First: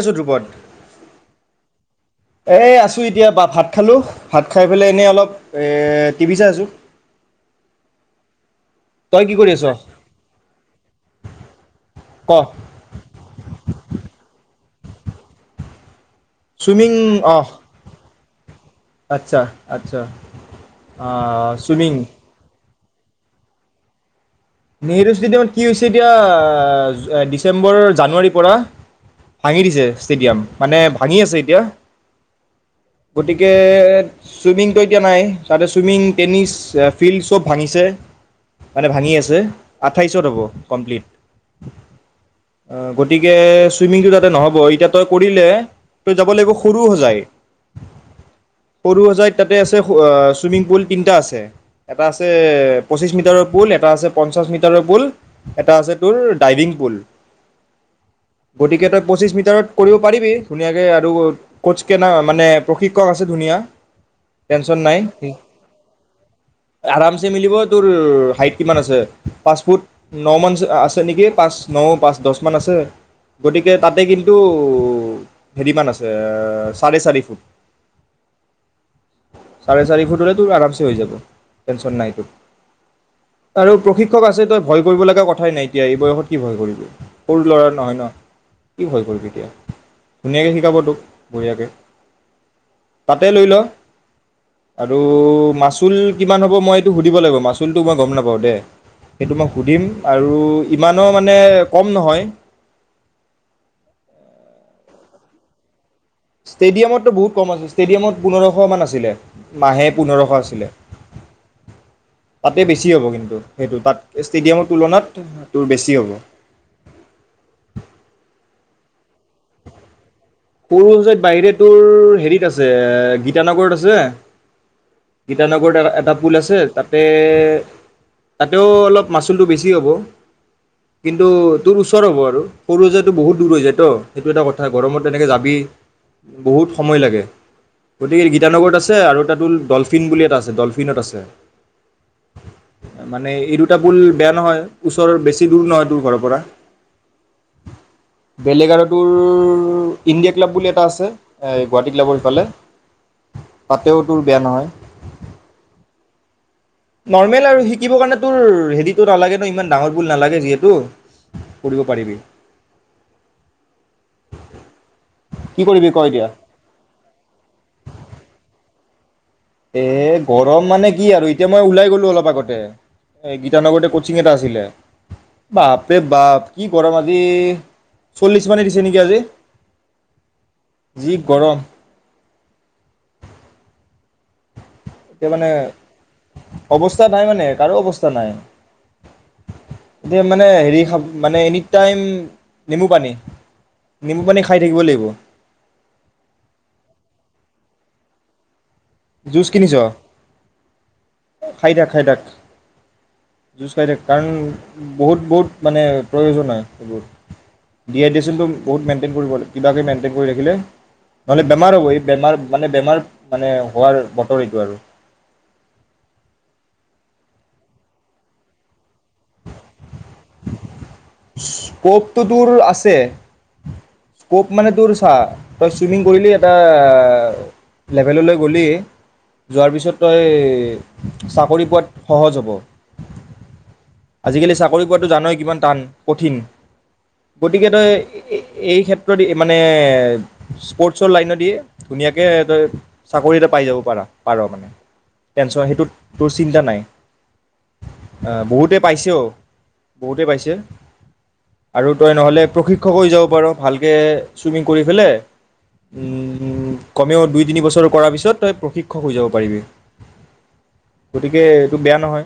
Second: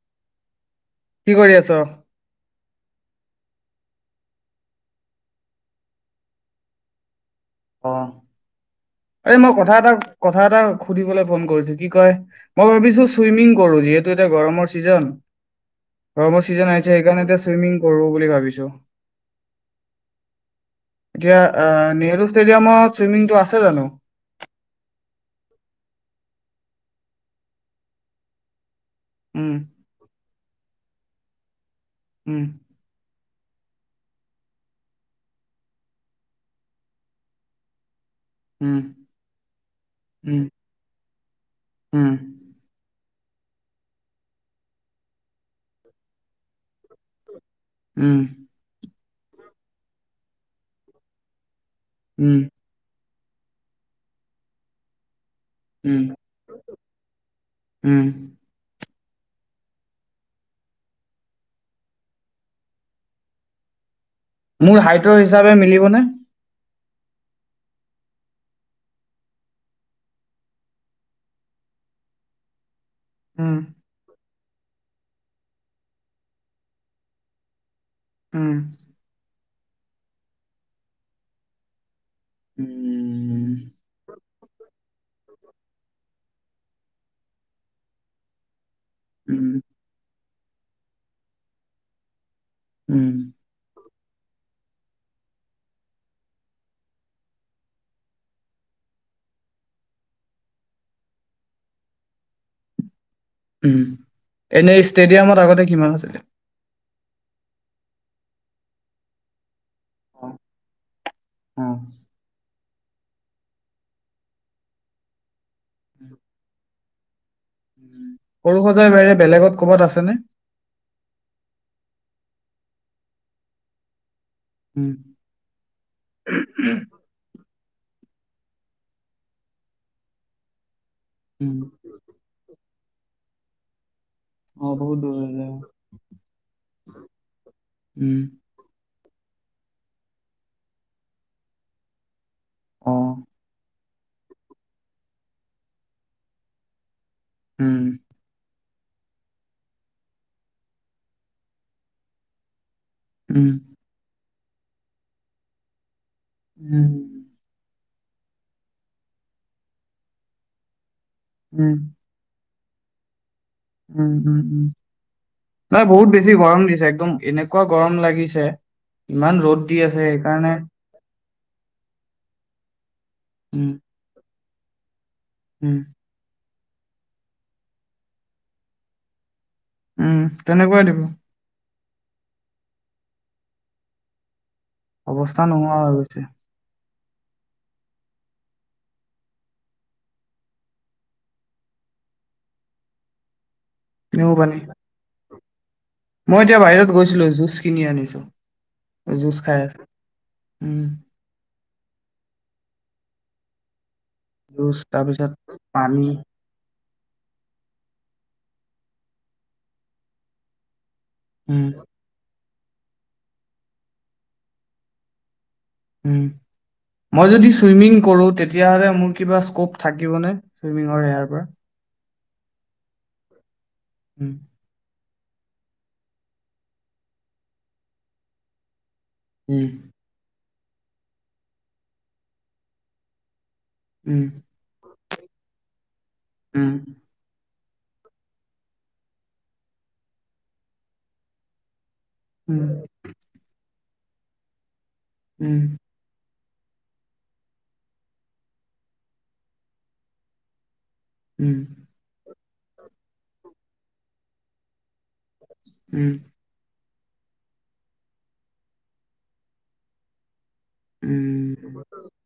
আছো গ্ৰুপত কি কৰি আছ? এ, আছো এতিয়া বা ভাত ভাত খালোঁ, ভাত খাই পেলাই এনেই অলপ টিভি চাই আছোঁ। অ'। আৰে মই আছ কথা এটা, কথা এটা সুধিবলৈ ফোন কৰিছো কি কয় ক মই ভাবিছো চুইমিং কৰো যিহেতু এতিয়া গৰমৰ ছিজন গৰমৰ ছিজন আহিছে চুইমিং সেইকাৰণে এয়া চুইমিং কৰো বুলি ভাব বুইছ? আতচ্ছা আতচ্ছা আ, এতিয়া আহ চুইমিং [unintelligible] চুইমিংটো আছে জানো? নেহেৰু ষ্টেডিয়ামত কি হৈছে এতিয়া আ, ডিচেম্বৰ, জানুৱাৰীৰ পৰা উম ভাঙি দিছে ষ্টেডিয়াম। মানে ভাঙি আছে এতিয়া। উম। গতিকে চুইমিংটো এতিয়া নাই তাতে চুইমিং, টেনিছ ফিল্ড চব ভাঙিছে। উম মানে ভাঙি আছ আছে আঠাইছত হ'ব কমপ্লিট। হম। গতিকে চুইমিংটো তাতে নহ'ব এতিয়া তই কৰিলে তই যাব লাগিব সৰু সজাই উম। সৰু সজাইত তাতে আছে আ, চুইমিং পুল তিনটা আছে। এটা আছে উম পঁচিশ মিট ভিতৰ পুল এটা আছে পঞ্চাছ মিটাৰৰ পুল। এটা আছে উম তোৰ ডাইভিং পুল, উম গতিকে তই পঁচিশ মিটাৰত কৰিব পাৰিবি ধুনীয়াকে আৰু স্কটচ কেনা মানে প্ৰশিক্ষক আছে ধুনীয়া। টেনচন মোৰ হাইটৰ নাই হিচাপে মিলিবনে? আৰামছে মিলিব। তোৰ হাইট কিমান আছে? পাঁচফুট ন মানছ আছে নেকি? পাঁচ, ন, পাঁচ, দচ মান আছে। উম গতিকে তাতে কিন টো ও, হেৰি মান আছে এ চাৰে চাৰি ফুট। উম। চাৰে চাৰি ফুট হ'লে তোৰ আৰামচে হৈ যাব, টেনচন নাই তোৰ। উম আৰু? ছে তই ভয় কৰিব লগা কথাই নাই এতিয়া এই বয়সত কি ভয় কৰিবি? সৰু ল'ৰা নহয় ন? কি ভয় কৰিবি এতিয়া? উম ধুনীয়াকে শিকাব তোক, বহিয়াকে। তাতে উম লৈল। আৰুউউ মাচুল কিমান হ'ব মই এইটো সুধিব লাগিব মাচুলটো মই গম নাপাওঁ দে। সেইটো মই সুধিম আৰু ইমানো মানে কম নহয়। উম, এনে ষ্টেডিয়ামত আগতে কিমান আছিলে? ষ্টেডিয়ামত টো বহুত কম আছে ষ্টেডিয়ামত পোন্ধৰশ মান আছিলে। মাহে অ পোন্ধৰশ আছিলে? [inaudible] তাতে বেছি হ'ব কিন্তু সেইটো তাত ষ্টেডিয়ামৰ তুলনাত তোৰ বেছি অ হ'ব। [inaudible] সৰু সজাই বাহিৰে বেলেগত ক'বাত আছেনে? সৰু সজাইত বাহিৰে তোৰ হেৰিত আছে এ গীতানগৰত আছে উম, গীতানগৰত এটা-এটা পুল আছে তাতেএএ তাতেও অলপ মাচুলটো বেছি হ'ব। কিন্তু উম, তোৰ ওচৰ হ'ব আৰু। সৰু সজাই টো বহুত দূৰ হৈ যায় ত'। সেইটো এটা কথা অ', বহুত গৰমত দূৰ যেনেকে হৈ যায়, যাবি, বহুত সময় লাগে, উম। গতিকে গীতানগৰত আছে ছে আৰু এটা টোল ডলফিন বুলি এটা আছে ডলফিনত আছে। [inaudible] অ', মানে এইটো কেবোল বেয়া নহয়, ওচৰৰ বেছি দূৰ নহয় তোৰ ঘৰৰ পৰা। উম। বেলেগ আৰু তোৰ ইণ্ডিয়া ক্লাব বুলি এটা আছে, এই গুৱাহাটী ক্লাবৰ সিফালে। উম। তাতেও তোৰ বেয়া নহয়। উম। নৰ্মেল আৰু সি সিকিব কাৰণে তোৰ হেৰিতো নালাগে ন ইমান ডাঙৰ বুল নালাগে যিহেতু উম, কৰিব পাৰিবি। উম, উম, উম, কি নাই কৰিবি ক বহুত এতিয়া বেছি গৰম দিছে একদম এনেকুৱা গৰম লাগিছে ইমান ৰ'দ দি আছে এ' সেইকাৰণে গৰম মানে কি আৰু এতিয়া মই ওলাই গ'লো অলপ আগতে। এই উম, গীতানগৰতে ক'চিং এটা আছিলে। [inaudible] উম, বাপ ৰে বাপ। কি গৰম আজি, চল্লিছ মানেই দিছে নেকি আজি? উম তেনেকুৱাই দিব। যি গৰম এতিয়া মানে অৱস্থা নোহোৱা হৈ গৈছে। অৱস্থা নাই মানে কাৰো অৱস্থা নাই। এতিয়া মানে হেৰি মানে এনি টাইম নেমু পানী নিমু পানী খাই থাকিব লাগিব। মই এতিয়া বাহিৰত গৈছিলোঁ জুচ কিনি আনিছোঁ। জুচ খাই আছো। উম খাই থাক, খাই থাক, জুচ খাই থাক। কাৰণ জুচ বহুত, তাৰপিছত বহুত মানে পানী, প্ৰয়োজন হয়, সেইবোৰ [unintelligible] একদম বহুত মেইনটেইন কৰিব লাগিব কিবাকে মেইনটেইন কৰি ৰাখিলে নহ'লে উম, বেমাৰ হ'ব, এই বেমাৰ মানে বেমাৰ, মানে হোৱাৰ বতৰ এইটো আৰু হম! মই যদি চুইমিং কৰো তেতিয়া হ'লে মোৰ কিবা স্কপ থাকিব নে চুইমিঙৰ [inaudible] পৰা? [inaudible] আছে। উম, স্কপ মানে তোৰ [unintelligible] তই চুইমিং কৰিলি এটা লেভেললৈ গ'লি উম, যোৱাৰ পিছত তই চাকৰি পোৱাত সহজ হ'ব। উম, আজিকালি চাকৰি [unintelligible] তো জানোই কিমান টান। কঠিন উম গতিকে তই এই ক্ষেত্ৰ দি মানে স্পৰ্টছৰ লাইন দি ধুনীয়াকে উম, চাকৰি এটা পাই যাব পাৰ পাৰ মানে টেনশ্যন সেইটো তোৰ চিন্তা নাই। বহুতে পাইছও, বহুতে পাইছে। উম, উম, আৰু তই নহলে প্ৰশিক্ষক হৈ যাব পাৰ। ভালকে চুইমিং কৰি ফেলে উম, উম। কমেও দুই তিনিবছৰ কৰাৰ পিছত তই প্ৰশিক্ষক হৈ যাব পাৰিবি। উম, গতিকে এইটো বেয়া নহয়।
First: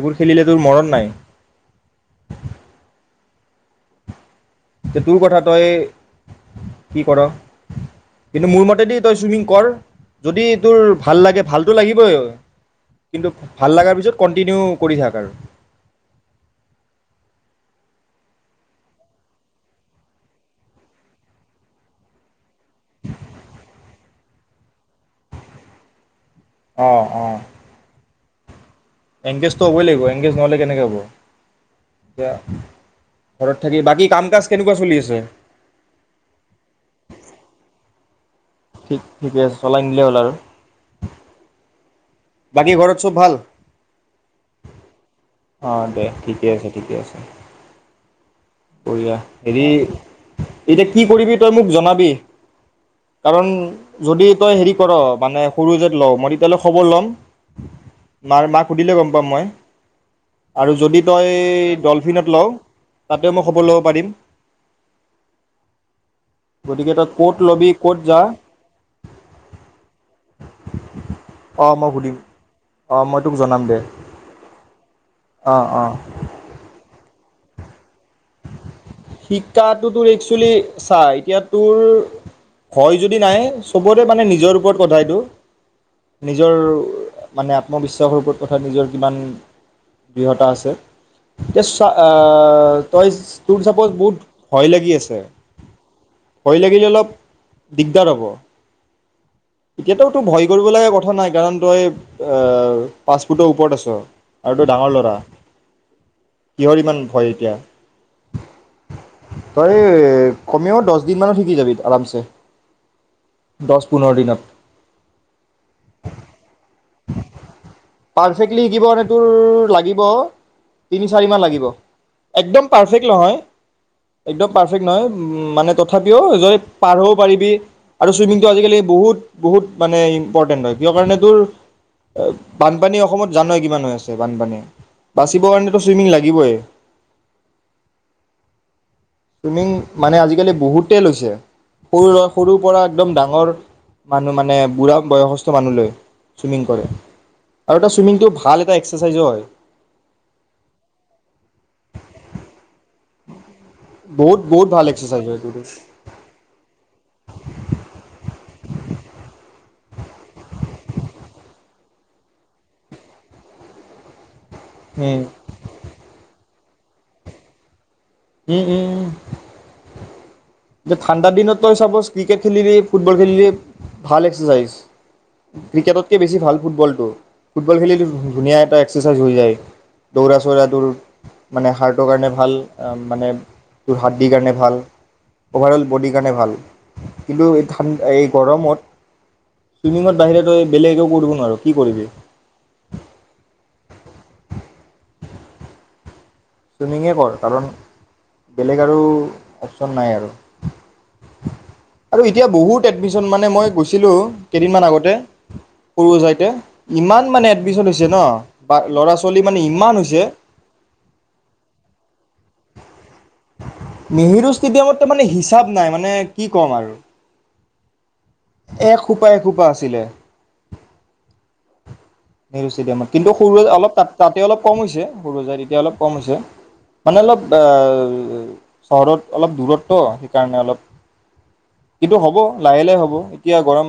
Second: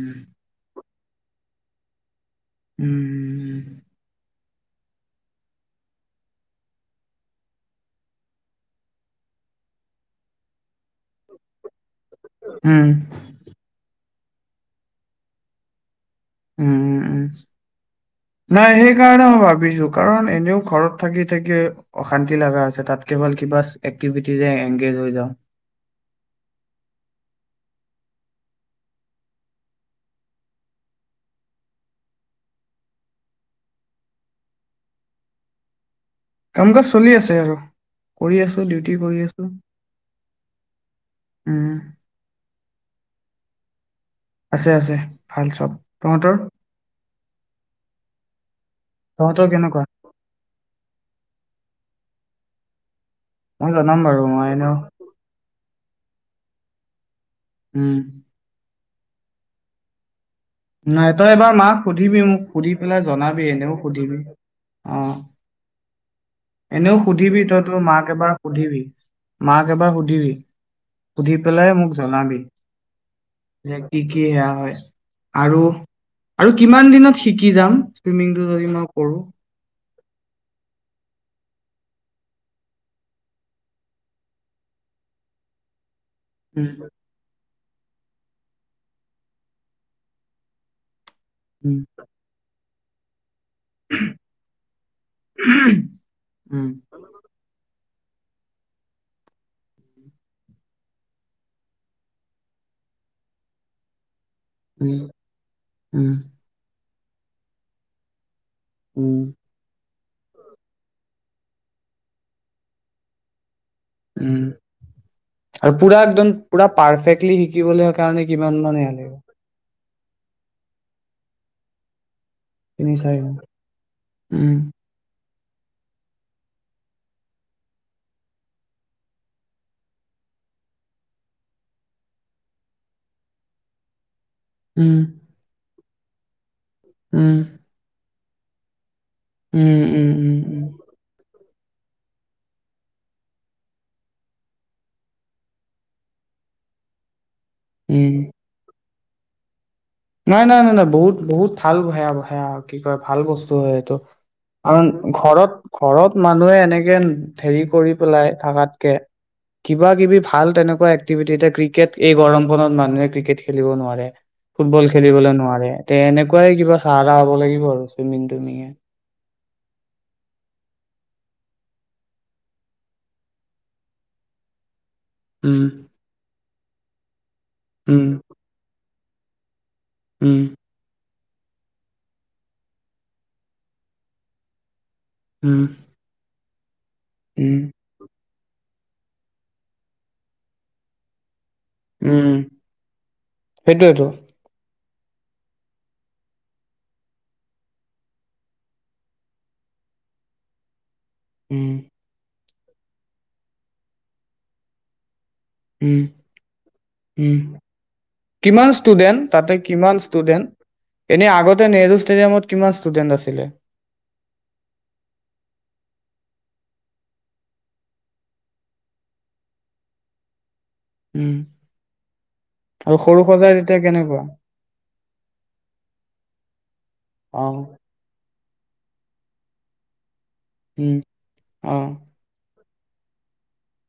এইবোৰ খেলিলে তোৰ মৰণ নাই। উম, উম, উম। যে তোৰ কথা তই কি ক'ৰ। কিন্তু মোৰ মতেদি তই ছুইমিং কৰ যদি তোৰ ভাল লাগে, ভালতটো লাগিব উম, [unintelligible] কিন্তু ভাল লগাৰ পিছত কন্টিনিউ কৰি থাক আৰু উম, উম, উম, নাই সেইকাৰণে মই ভাবিছো কাৰণ এনেও ঘৰত থাকি থাকি অশান্তি লাগা হৈছে তাত কেৱল কিবা এক্টিভিটিজ এংগেজ হৈ যাওঁ। অহ অ এংগেজটো হ'বই লাগিব এংগেজ নহ'লে কেনেকৈ হ'ব। এতিয়া ঘৰত থাকি, বাকী কাম কাজ কেনেকুৱা চলি আছে? কাম কাজ চলি আছে আৰু। কৰি আছো ডিউটি ঠিক কৰি ঠিকে আছো। আছে চলাই নিলেই হ'ল আৰু। উম, বাকী ঘৰত চব ভাল? আছে আছে ভাল চব। অ দে তহতৰ? ঠিকে কৰি হেৰি কেনেকুৱা? এইতি কি কৰিবি তই মোক জনাবি। কাৰণ মই জনাম বাৰু যদি মই তই এনেও হেৰি কৰ মানে সৰুসজাইত লও মৰি [unintelligible] খবৰ লম। উম। মাৰ মাক সুধিলে গম পাম মই। আৰু যদি নাই তই এবাৰ মাক সুধিবি, ডলফিনত মোক লওঁ সুধি পেলাই তাতে মই জনাবি খবৰ এনেও ল'ব পাৰিম সুধিবি। অ', গতিকে এনেও তই ক'ত সুধিবি তই ল'বি তোৰ ক'ত মাক যা এবাৰ সুধিবি, মাক এবাৰ সুধিবি। সুধি পেলাই মোক জনাবি। অ', মই তোক জনাম যে দে কি কি সেয়া হয়, আৰু, অঁ অঁ আৰু কিমান দিনত শিকি যাম, চুইমিংটো যদি ম শিক্ষাত তোৰ একচুৱেলী চা এতিয়া তোৰ ভয় যদি নাই চবৰে মানে নিজৰ ওপৰত কথা এইটো নিজৰ উম মানে আত্মবিশ্বাসৰ ওপৰত কথাত নিজৰ কিমান দৃঢ়তা আছে। ত' উম চাহ অ', অ'। তইচ বহুত ভয় লাগি আছে ভয় উম লাগিলে অলপ দিগদাৰ হ'ব, এতিয়াতো তো ভয় কৰিব লগা কথা নাই কাৰণ তই এ পাছপুৰ্ট ওপৰত আছ। আৰু ডাঙৰ উম ল'ৰা উম কিহৰ ইমান হয় এতিয়া। উম তাৰে কমেও দহ দিন মানত শিকি যাবি আৰামছে। দহ পোন্ধৰ উম, দিনত আৰু পুৰা একদম পুৰা পাৰফেক্টলি শিকিবলৈ কাৰণে কিমান মানে আনিব ল' তিনি চাৰি মাহ লাগিব, একদম তিনি জেক চাৰি লহয়, ঘণ্টা। একদম উম পাৰফেক্ট নহ মানে তথাপিও [unintelligible] পাৰ হ'ও পাৰিবি আৰু ছুইমিংটো আজিকালি বহুত বহুত মানে ইম্পৰ্টেণ্ট হয় কিয় কাৰণে তোৰ বানপানী অসমত জানয় কিমান হৈ আছে। বানপানীয়ে উম বাচিব কাৰণে চুইমিং লাগিবই। উম। চুইমিং উম উম মানে উম আজিকালি উম বহুতে লৈছে। সৰু সৰুৰ পৰা একদম ডাঙৰ মানুহ মানে বুঢ়া বয়সস্থ মানুহ লয় ছুইমিং কৰে। আৰু এটা উম, চুইমিংটো ভাল এটা এক্সাৰচাইজও হয়। নাই নাই নাই নাই মানে বহুত বহুত ঠাল ভয়া সেয়া কি কয় ভাল বস্ত টো হয়টো, বহুত বহুত ভাল কাৰণ এক্সাৰচাইজ হয় এইটো ঘৰত ঘৰত মানুহে এনেকে হেৰি কৰি পেলাই থকাতকে, কিবা কিবি ভাল তেনেকুৱা এক্টিভিটি এ কেট এই গৰম খনত মানুহে ক্ৰিকেট খেলিব নোৱাৰে। ফুটবল উম খেলিবলৈ নোৱাৰে তে এনেকুৱাই কিবা চাহ টাহ হ'ব লাগিব আৰু। চুইমিং উম, তুইমিঙে। উম, উম। ঠাণ্ডা দিনত তই চাপজ ক্ৰিকেট খেলিলি ফুটবল খেলিলি ভাল এক্সাৰচাইজ। উম, ক্ৰিকেটতকে বেছি ভাল। ফুটবলটো ফুটবল খেলি উম, ধুনীয়া এটা চিজন হৈ যায়। দৌৰা, উম, চৌৰা দৌৰ মানে হাৰ্টৰ কাৰণে ভাল। মানে তোৰ হাদ্দিৰ কাৰণে ভাল। উম, ওভাৰল বডী কাৰণে ভাল। কিন্তু উম, এই ঠান এই গৰমত, ছুইমিঙত বাহিৰে তই বেলেগ একো কৰিব নোৱাৰোঁ। উম, সেইটোয়েতো। ছুইমিঙে কৰ, কাৰণ বেলেগ আৰু অপচন নাই আৰু। উম। আৰু এতিয়া বহুত এডমিশন, মানে মই গৈছিলোঁ কেইদিনমান আগতে উম, সৰু যাইতে ইমান উম, মানে এডমিশন হৈছে ন' কিমান বা ল'ৰা ষ্টুডেন্ট ছোৱালী তাতে মানে ইমান হৈছে। তই নেহৰু ষ্টেডিয়ামত কিমান ষ্টুডেণ্ট আছে? নেহেৰু ষ্টেডিয়ামত তা মানে হিচাপ নাই মানে কি ক'ম আৰু। এসোপা, এসোপা আছিলে। উম। নেহৰু আৰু ষ্টেডিয়ামত কিন্তু সজাই সৰু তেতিয়া অলপ কেনেকুৱা তাতে অলপ কম হৈছে সৰু সজাই যাই এতিয়া অলপ কম হৈছে মানে অলপ অ' চহৰত অলপ দূৰত ন'। কাৰণ অলপ উম অ কিন্তু হ'ব। লাহে লাহে হ'ব এতিয়া গৰম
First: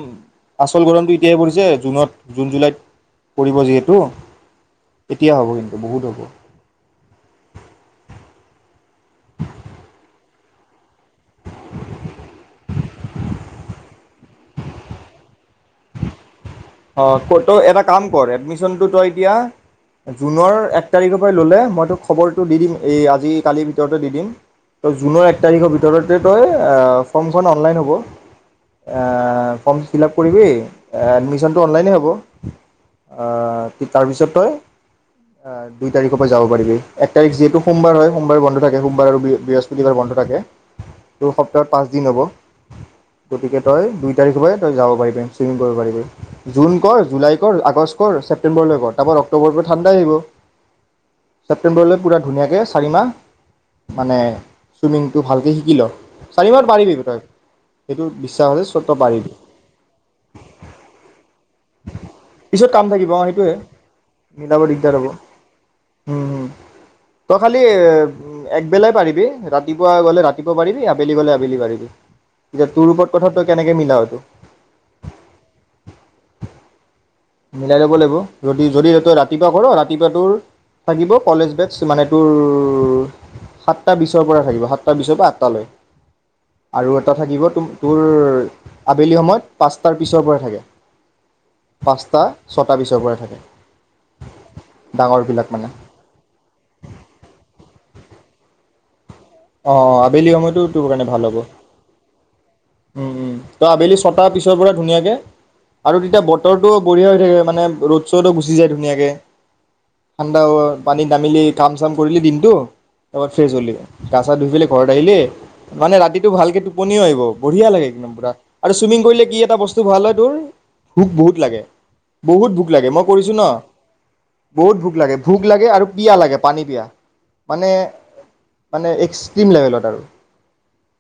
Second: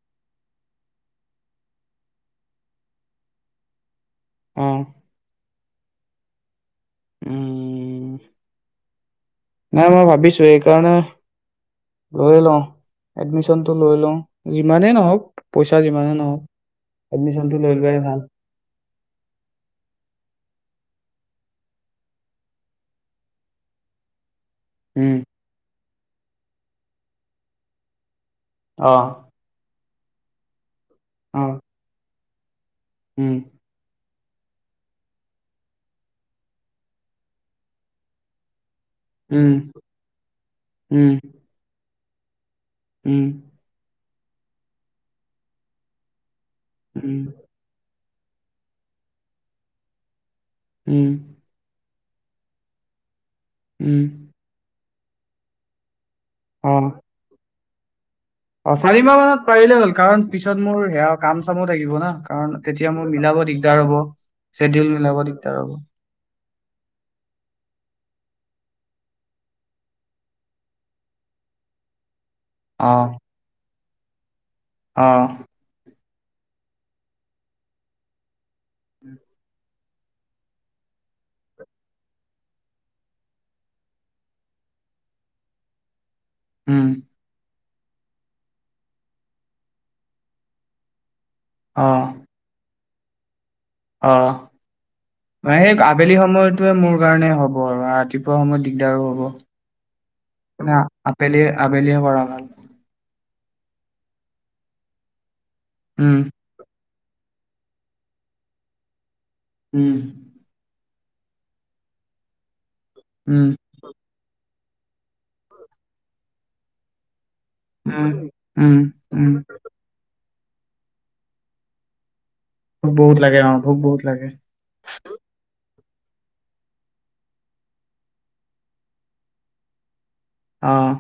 আচল গৰমটো এতিয়াহে পৰিছে জুনত, জুন, জুলাইত। কৰিব যিহেতু অ এতিয়া হ'ব কিন্তু। বহুত হ'ব। উম, নাই মই ভাবিছোৱে এইকাৰণে লৈ লওঁ এডমিচনটো লৈ লওঁ যিমানেই নহওঁক, পইচা যিমানে নহওঁক। অ', তই এটা কাম কৰ এডমিশনটো তই এতিয়া জুনৰ এক তাৰিখৰ পৰাই ল'লে মই তোক খবৰটো দি দিম, এই আজি কালিৰ ভিতৰতে দি দিম। ত' উম জুনৰ এক তাৰিখৰ ত'তে তই ফৰ্মখন অনলাইন হ'ব। অ আ ফিল আপ কৰিবি, এ অ খেলটো অনলাইনে হ'ব আ উম তাৰপিছত তই দুই তাৰিখৰ পৰা যাব পাৰিবি। এক তাৰিখ, যিহেতু সোমবাৰ হয়, সোমবাৰে বন্ধ থাকে। সোমবাৰ আৰু উম বৃহস্পতিবাৰে বন্ধ থাকে। উম আৰু সপ্তাহত পাঁচ দিন হ'ব উম গতিকে, তই দুই তাৰিখৰ পৰাই তই যাব পাৰিবি। চুইমিং কৰিব পাৰিবি জুন কৰ, উম জুলাই কৰ, আগষ্ট কৰ। ছেপ্টেম্বৰলৈ কৰ। তাৰপৰা অক্টোবৰৰ পৰা ঠাণ্ডাই আহিব উম ছেপ্টেম্বৰলৈ পুৰা ধুনীয়াকে, চাৰিমাহ উম মানে চুইমিংটো ভালকে শিকি ল চাৰিবাৰ অ পাৰিবি বোধহয় সেইটো বিশ্বাস আছে অ', চ' তই চাৰিমাহ পাৰিবি মানত পাৰিলে হ'ল। কাৰণ, পিছত মোৰ সেয়া কাম চামো থাকিব না কাৰণ পিছত কাম তেতিয়া থাকিব মোৰ অ মিলাব সেইটোৱে দিগদাৰ হ'ব, চেডিউল মিলাব দিগদাৰ হ'ব। উম, তই খালি‌ উম, একবেলাই পাৰিবি, ৰাতিপুৱা গ'লে ৰাতিপুৱা পাৰিবি, আবেলি গ'লে আবেলি পাৰিবি। এতিয়া তোৰ অ ওপৰত কথা, ত‌ই কেনে কে মিলাও ইটো। অ'। মিলাই ল'ব লাগিব, যদি-যদি তই ৰাতিপুৱা কৰোঁ, ৰাতিপুৱা তোৰ থাকিব কলেজ বেটছ মানে তোৰৰ সাতটা বিছৰ পৰা থাকিব সাতটা বিছৰ পৰা আঠটালৈ। উম আৰু এটা থাকিব তুম তোৰ, আবেলি সময়ত পাচটাৰ পিছৰ পৰা থাকে। অ', পাচটা, ছ তাৰ পিছৰ পৰা থাকে। অ', মানে সেক আবেলি সময়তোৱে মোৰ কাৰণে হ ব আৰু ৰাতিপুৱা সময়ত দিগদাৰো হ'ব। অ', অ', আবেলি সময়তো না তোৰ কাৰণে ভাল হ'ব। আবেলি আবেলিয়ে কৰা ভাল উম, উম, ত' আবেলি ছটাৰ পিছৰ পৰা ধুনীয়াকে আৰু উম, তেতিয়া বতৰটো বঢ়িয়া হৈ থাকে। মানে ৰ'দ-চদ‌ও গুচি যায় ধুনীয়াকে। উম, ঠাণ্ডা হোৱা। পানীত নামিলি কাম চাম কৰিলি দিনটো। এবাৰ উম, ফ্ৰেস হলিয়ে। গা চা ধুই পেলে ঘৰত আহিলে। মানে ৰাতিটো ভালকে টোপনিও আহিব। বঢ়িয়া লাগে উম। একদম পুৰা আৰু উম, চুইমিং কৰিলে উম, কি এটা বস্তু ভাল হয় তোৰ ভোক বহুত লাগে। বহুত ভোক লাগে মই বহুত কৰিছোঁ ন' অ', ভোক বহুত লাগে বহুত ভোক লাগে ভোক লাগে আৰু পিয়াহ লাগে পানী পিয়াহ, মানে মানে এক্সট্ৰিম লেভেলত আৰু। আহ।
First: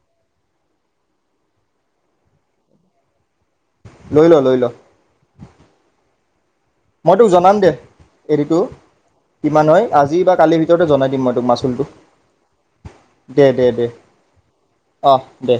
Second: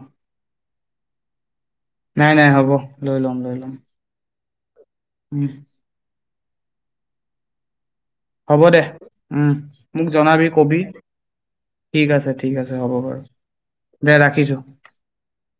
নাই নাই হ'ব লৈ লম লৈ ল'ম। লৈ ল' লৈ ল'। উম। মই তোক জনাম দে। এৰিটো হ'ব দে উম, কিমান হয় মোক আজি বা জনাবি কালিৰ কবি ভিতৰতে জনাই দিম মই তোক মাচুলটো। ঠিক আছে ঠিক আছে হ'ব বাৰু দে দে দে, অহ, দে।